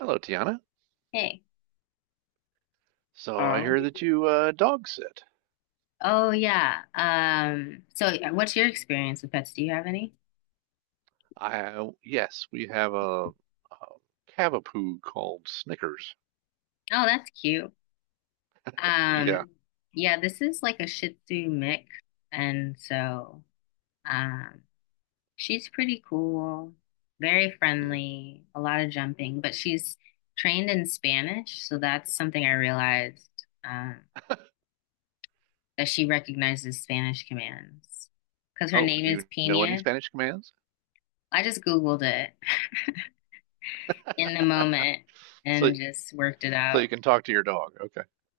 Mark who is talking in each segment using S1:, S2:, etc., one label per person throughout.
S1: Hello, Tiana.
S2: Hey.
S1: So I
S2: Carl.
S1: hear that you dog sit.
S2: Oh yeah. What's your experience with pets? Do you have any?
S1: I Yes, we have a cavapoo called Snickers.
S2: Oh, that's cute.
S1: Yeah.
S2: Um, yeah, this is like a Shih Tzu mix, and so um she's pretty cool, very
S1: Yeah.
S2: friendly, a lot of jumping, but she's trained in Spanish, so that's something I realized that she recognizes Spanish commands because her
S1: Oh,
S2: name
S1: do
S2: is
S1: you know any
S2: Pina.
S1: Spanish commands?
S2: I just Googled it in the moment
S1: So
S2: and just worked it
S1: so you
S2: out.
S1: can talk to your dog.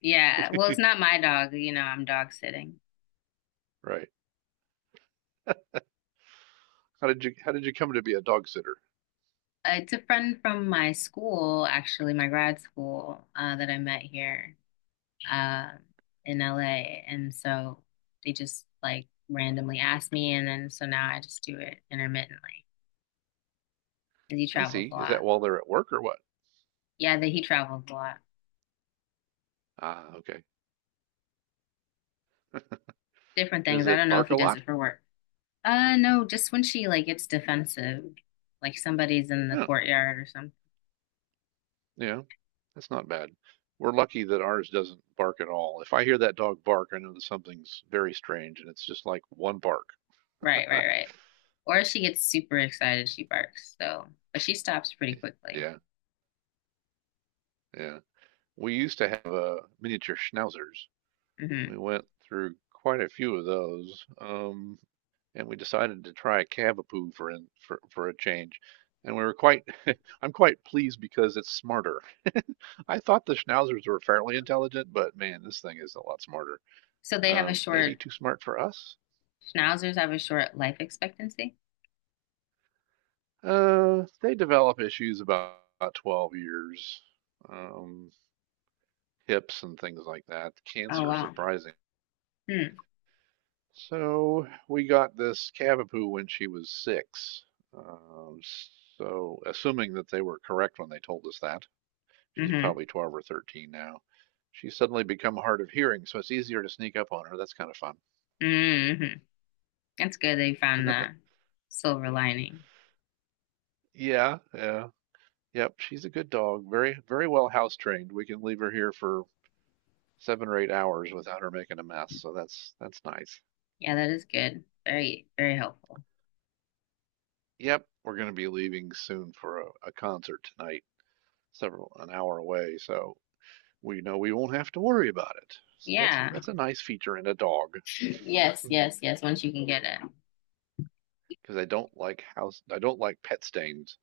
S2: Yeah, well, it's
S1: Okay.
S2: not my dog, you know, I'm dog sitting.
S1: Right. How did you come to be a dog sitter?
S2: It's a friend from my school, actually, my grad school, that I met here uh, in LA. And so they just like randomly asked me, and then so now I just do it intermittently because he
S1: I
S2: travels
S1: see.
S2: a
S1: Is
S2: lot.
S1: that while they're at work or what?
S2: Yeah, that he travels a lot.
S1: Ah, okay.
S2: Different things.
S1: Does
S2: I
S1: it
S2: don't know if
S1: bark
S2: he
S1: a
S2: does
S1: lot?
S2: it for work. No, just when she like gets defensive, like somebody's in the
S1: Huh.
S2: courtyard or something.
S1: Yeah, that's not bad. We're lucky that ours doesn't bark at all. If I hear that dog bark, I know that something's very strange, and it's just like one bark.
S2: Right, right, right. Or if she gets super excited, she barks. So, but she stops pretty
S1: Eh,
S2: quickly.
S1: yeah, yeah. We used to have miniature schnauzers.
S2: Hmm.
S1: We went through quite a few of those, and we decided to try a cavapoo for in, for for a change. And we were quite, I'm quite pleased because it's smarter. I thought the schnauzers were fairly intelligent, but man, this thing is a lot smarter.
S2: So they have a
S1: Maybe too smart for us.
S2: schnauzers have a short life expectancy.
S1: They develop issues about 12 years, um, hips and things like that.
S2: Oh,
S1: Cancer,
S2: wow.
S1: surprising.
S2: Hmm.
S1: So we got this cavapoo when she was six. Um, so assuming that they were correct when they told us that, she's
S2: Mm-hmm.
S1: probably 12 or 13 now. She's suddenly become hard of hearing, so it's easier to sneak up on her. That's kind of fun.
S2: Mm-hmm. That's good they found the silver lining.
S1: Yeah, yeah, yep. She's a good dog. Very, very well house trained. We can leave her here for 7 or 8 hours without her making a mess. So that's nice.
S2: Yeah, that is good. Very, very helpful.
S1: Yep, we're going to be leaving soon for a concert tonight, several an hour away. So we know we won't have to worry about it. So that's
S2: Yeah.
S1: that's a nice feature in a dog
S2: Yes, yes, yes. Once you can get it.
S1: because I don't like pet stains.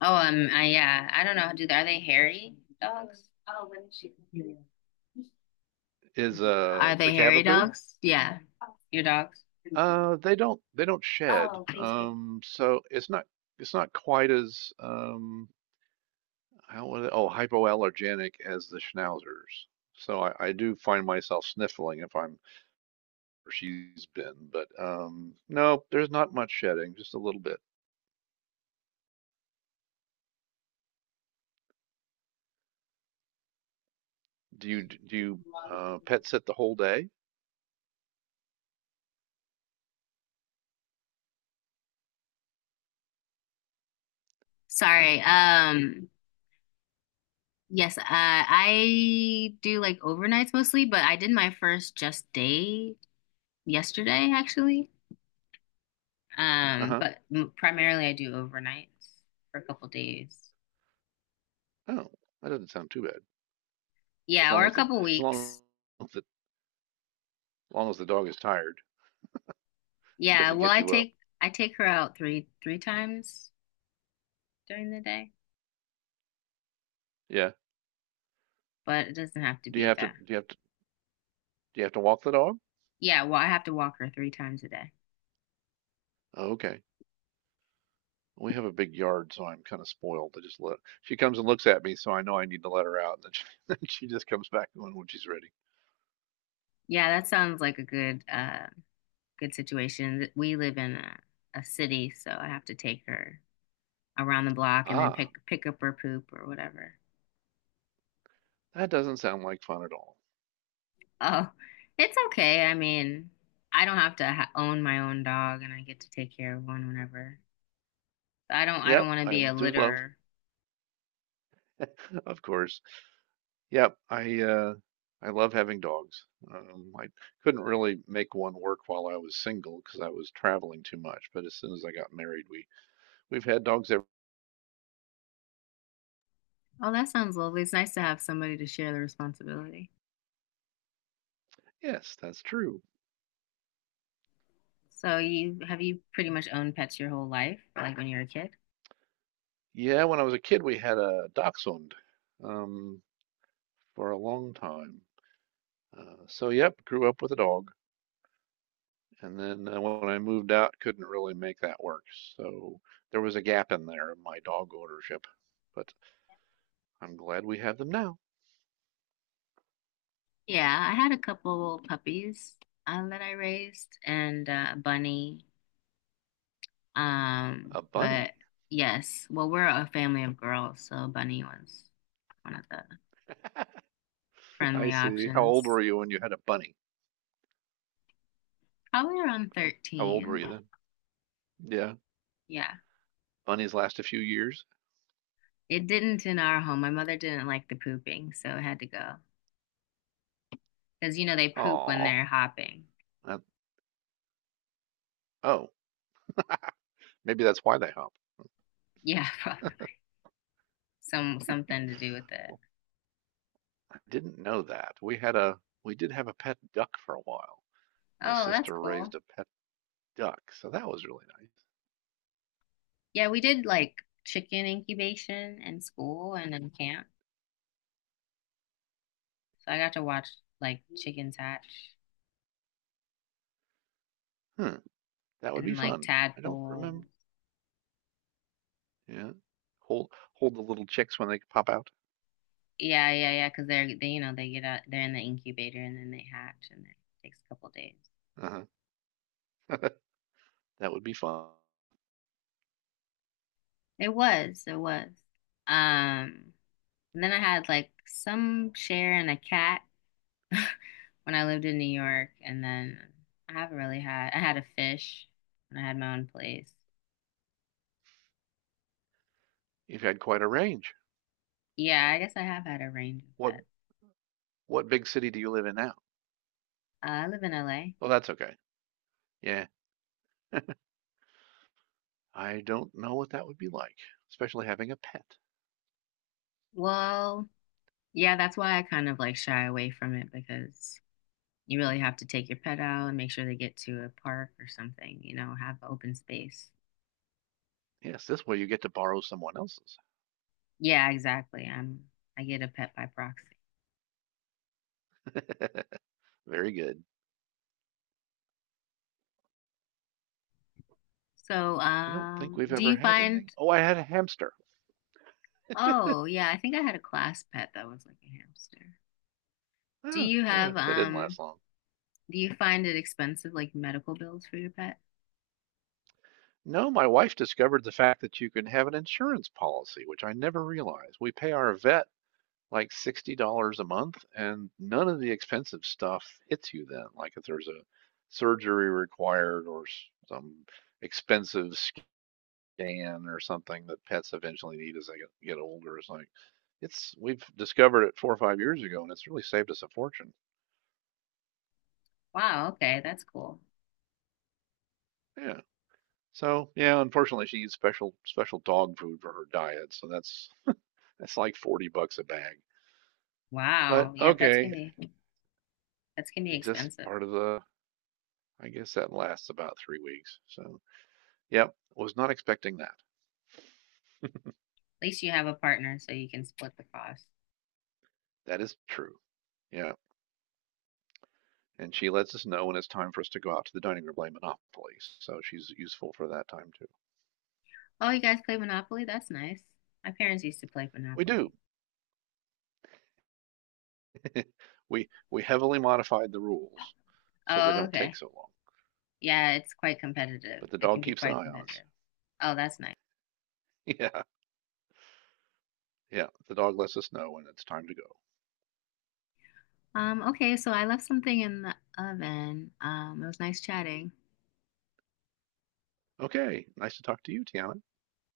S2: Oh, I, yeah. I don't know. Do Are they hairy dogs?
S1: Is
S2: Are
S1: the
S2: they hairy
S1: cavapoo?
S2: dogs? Yeah, your dogs.
S1: They don't shed. So it's not quite as how was it? Oh, hypoallergenic as the schnauzers. So I do find myself sniffling if I'm or she's been, but no, there's not much shedding, just a little bit. Do you pet sit the whole day?
S2: Sorry. Yes, I do like overnights mostly, but I did my first just day yesterday actually.
S1: Uh
S2: Um,
S1: huh.
S2: but m- primarily I do overnights for a couple days.
S1: Oh, that doesn't sound too bad. As
S2: Yeah, or
S1: long as
S2: a
S1: the
S2: couple
S1: as long
S2: weeks.
S1: as the, as long as the dog is tired and
S2: Yeah,
S1: doesn't
S2: well,
S1: get you up.
S2: I take her out three times during the day,
S1: Yeah.
S2: but it doesn't have to
S1: Do you
S2: be
S1: have to
S2: that.
S1: do you have to do you have to walk the dog?
S2: Yeah, well, I have to walk her three times a day.
S1: Oh, okay. We have a big yard, so I'm kind of spoiled. I just let She comes and looks at me, so I know I need to let her out. And then she, then she just comes back when she's ready.
S2: Yeah, that sounds like a good good situation. We live in a city, so I have to take her around the block and then
S1: Ah,
S2: pick up her poop or whatever.
S1: that doesn't sound like fun at all.
S2: Oh, it's okay. I mean, I don't have to ha own my own dog, and I get to take care of one whenever. I don't
S1: Yep,
S2: want to
S1: I
S2: be a
S1: do love,
S2: litterer.
S1: of course. Yep, I love having dogs. I couldn't really make one work while I was single because I was traveling too much. But as soon as I got married, we've had dogs ever.
S2: Oh, that sounds lovely. It's nice to have somebody to share the responsibility.
S1: Yes, that's true.
S2: So you pretty much owned pets your whole life, like when you were a kid?
S1: Yeah, when I was a kid, we had a dachshund um, for a long time. Uh, so yep, grew up with a dog, and then when I moved out, couldn't really make that work. So there was a gap in there in my dog ownership, but I'm glad we have them now.
S2: Yeah, I had a couple puppies that I raised and a bunny. Um,
S1: A bunny.
S2: but yes, well, we're a family of girls, so Bunny was one of the
S1: I
S2: friendly
S1: see. How old
S2: options.
S1: were you when you had a bunny?
S2: Probably around
S1: How old were
S2: 13.
S1: you then? Yeah,
S2: Yeah.
S1: bunnies last a few years.
S2: It didn't in our home. My mother didn't like the pooping, so it had to go. Because you know they poop when
S1: Aw,
S2: they're hopping.
S1: that, oh, maybe that's why they hop.
S2: Yeah, probably something to do with it.
S1: Well, I didn't know that. We had a we did have a pet duck for a while. My
S2: Oh, that's
S1: sister
S2: cool.
S1: raised a pet duck, so that was really
S2: Yeah, we did like chicken incubation in school and in camp. So I got to watch like chickens hatch
S1: nice. Hmm, that would be
S2: and like
S1: fun. I don't
S2: tadpoles.
S1: remember. Yeah. Hold the little chicks when they pop out.
S2: Yeah, yeah, yeah, because they you know they get out, they're in the incubator and then they hatch and it takes a couple days.
S1: Uh-huh. That would be fun.
S2: It was, it was. Um, and then I had like some share in a cat when I lived in New York, and then I haven't really had I had a fish when I had my own place.
S1: You've had quite a range.
S2: Yeah, I guess I have had a range of
S1: What
S2: pets.
S1: what big city do you live in now?
S2: I live in LA.
S1: Oh, that's okay. Yeah. I don't know what that would be like, especially having a pet.
S2: Well, yeah, that's why I kind of like shy away from it because you really have to take your pet out and make sure they get to a park or something, you know, have open space.
S1: Yes, this way you get to borrow someone else's.
S2: Yeah, exactly. I get a pet by proxy.
S1: Very good.
S2: So,
S1: I don't think we've
S2: do
S1: ever
S2: you
S1: had
S2: find
S1: anything. Oh, I had a hamster.
S2: oh, yeah, I think I had a class pet that was like a hamster. Do
S1: Ah,
S2: you
S1: yeah,
S2: have
S1: that didn't last long.
S2: do you find it expensive like medical bills for your pet?
S1: No, my wife discovered the fact that you can have an insurance policy, which I never realized. We pay our vet like $60 a month, and none of the expensive stuff hits you then. Like if there's a surgery required or some expensive scan or something that pets eventually need as they get older, it's like it's we've discovered it 4 or 5 years ago, and it's really saved us a fortune.
S2: Wow, okay, that's cool.
S1: Yeah. So yeah, unfortunately, she eats special dog food for her diet, so that's like 40 bucks a bag. But
S2: Wow. Yeah,
S1: okay,
S2: pets can be
S1: and just
S2: expensive.
S1: part of the. I guess that lasts about 3 weeks. So. Yep. Was not expecting that.
S2: At least you have a partner so you can split the cost.
S1: That is true. Yeah. And she lets us know when it's time for us to go out to the dining room to play Monopoly. So she's useful for that time too.
S2: Oh, you guys play Monopoly? That's nice. My parents used to play
S1: We
S2: Monopoly.
S1: do. We heavily modified the rules so they
S2: Oh,
S1: don't take
S2: okay.
S1: so long.
S2: Yeah, it's quite competitive.
S1: But the
S2: It
S1: dog
S2: can be
S1: keeps an
S2: quite
S1: eye on us.
S2: competitive. Oh, that's nice.
S1: Yeah, yeah. The dog lets us know when it's time to go.
S2: Okay, so I left something in the oven. It was nice chatting.
S1: Okay. Nice to talk to you, Tiana.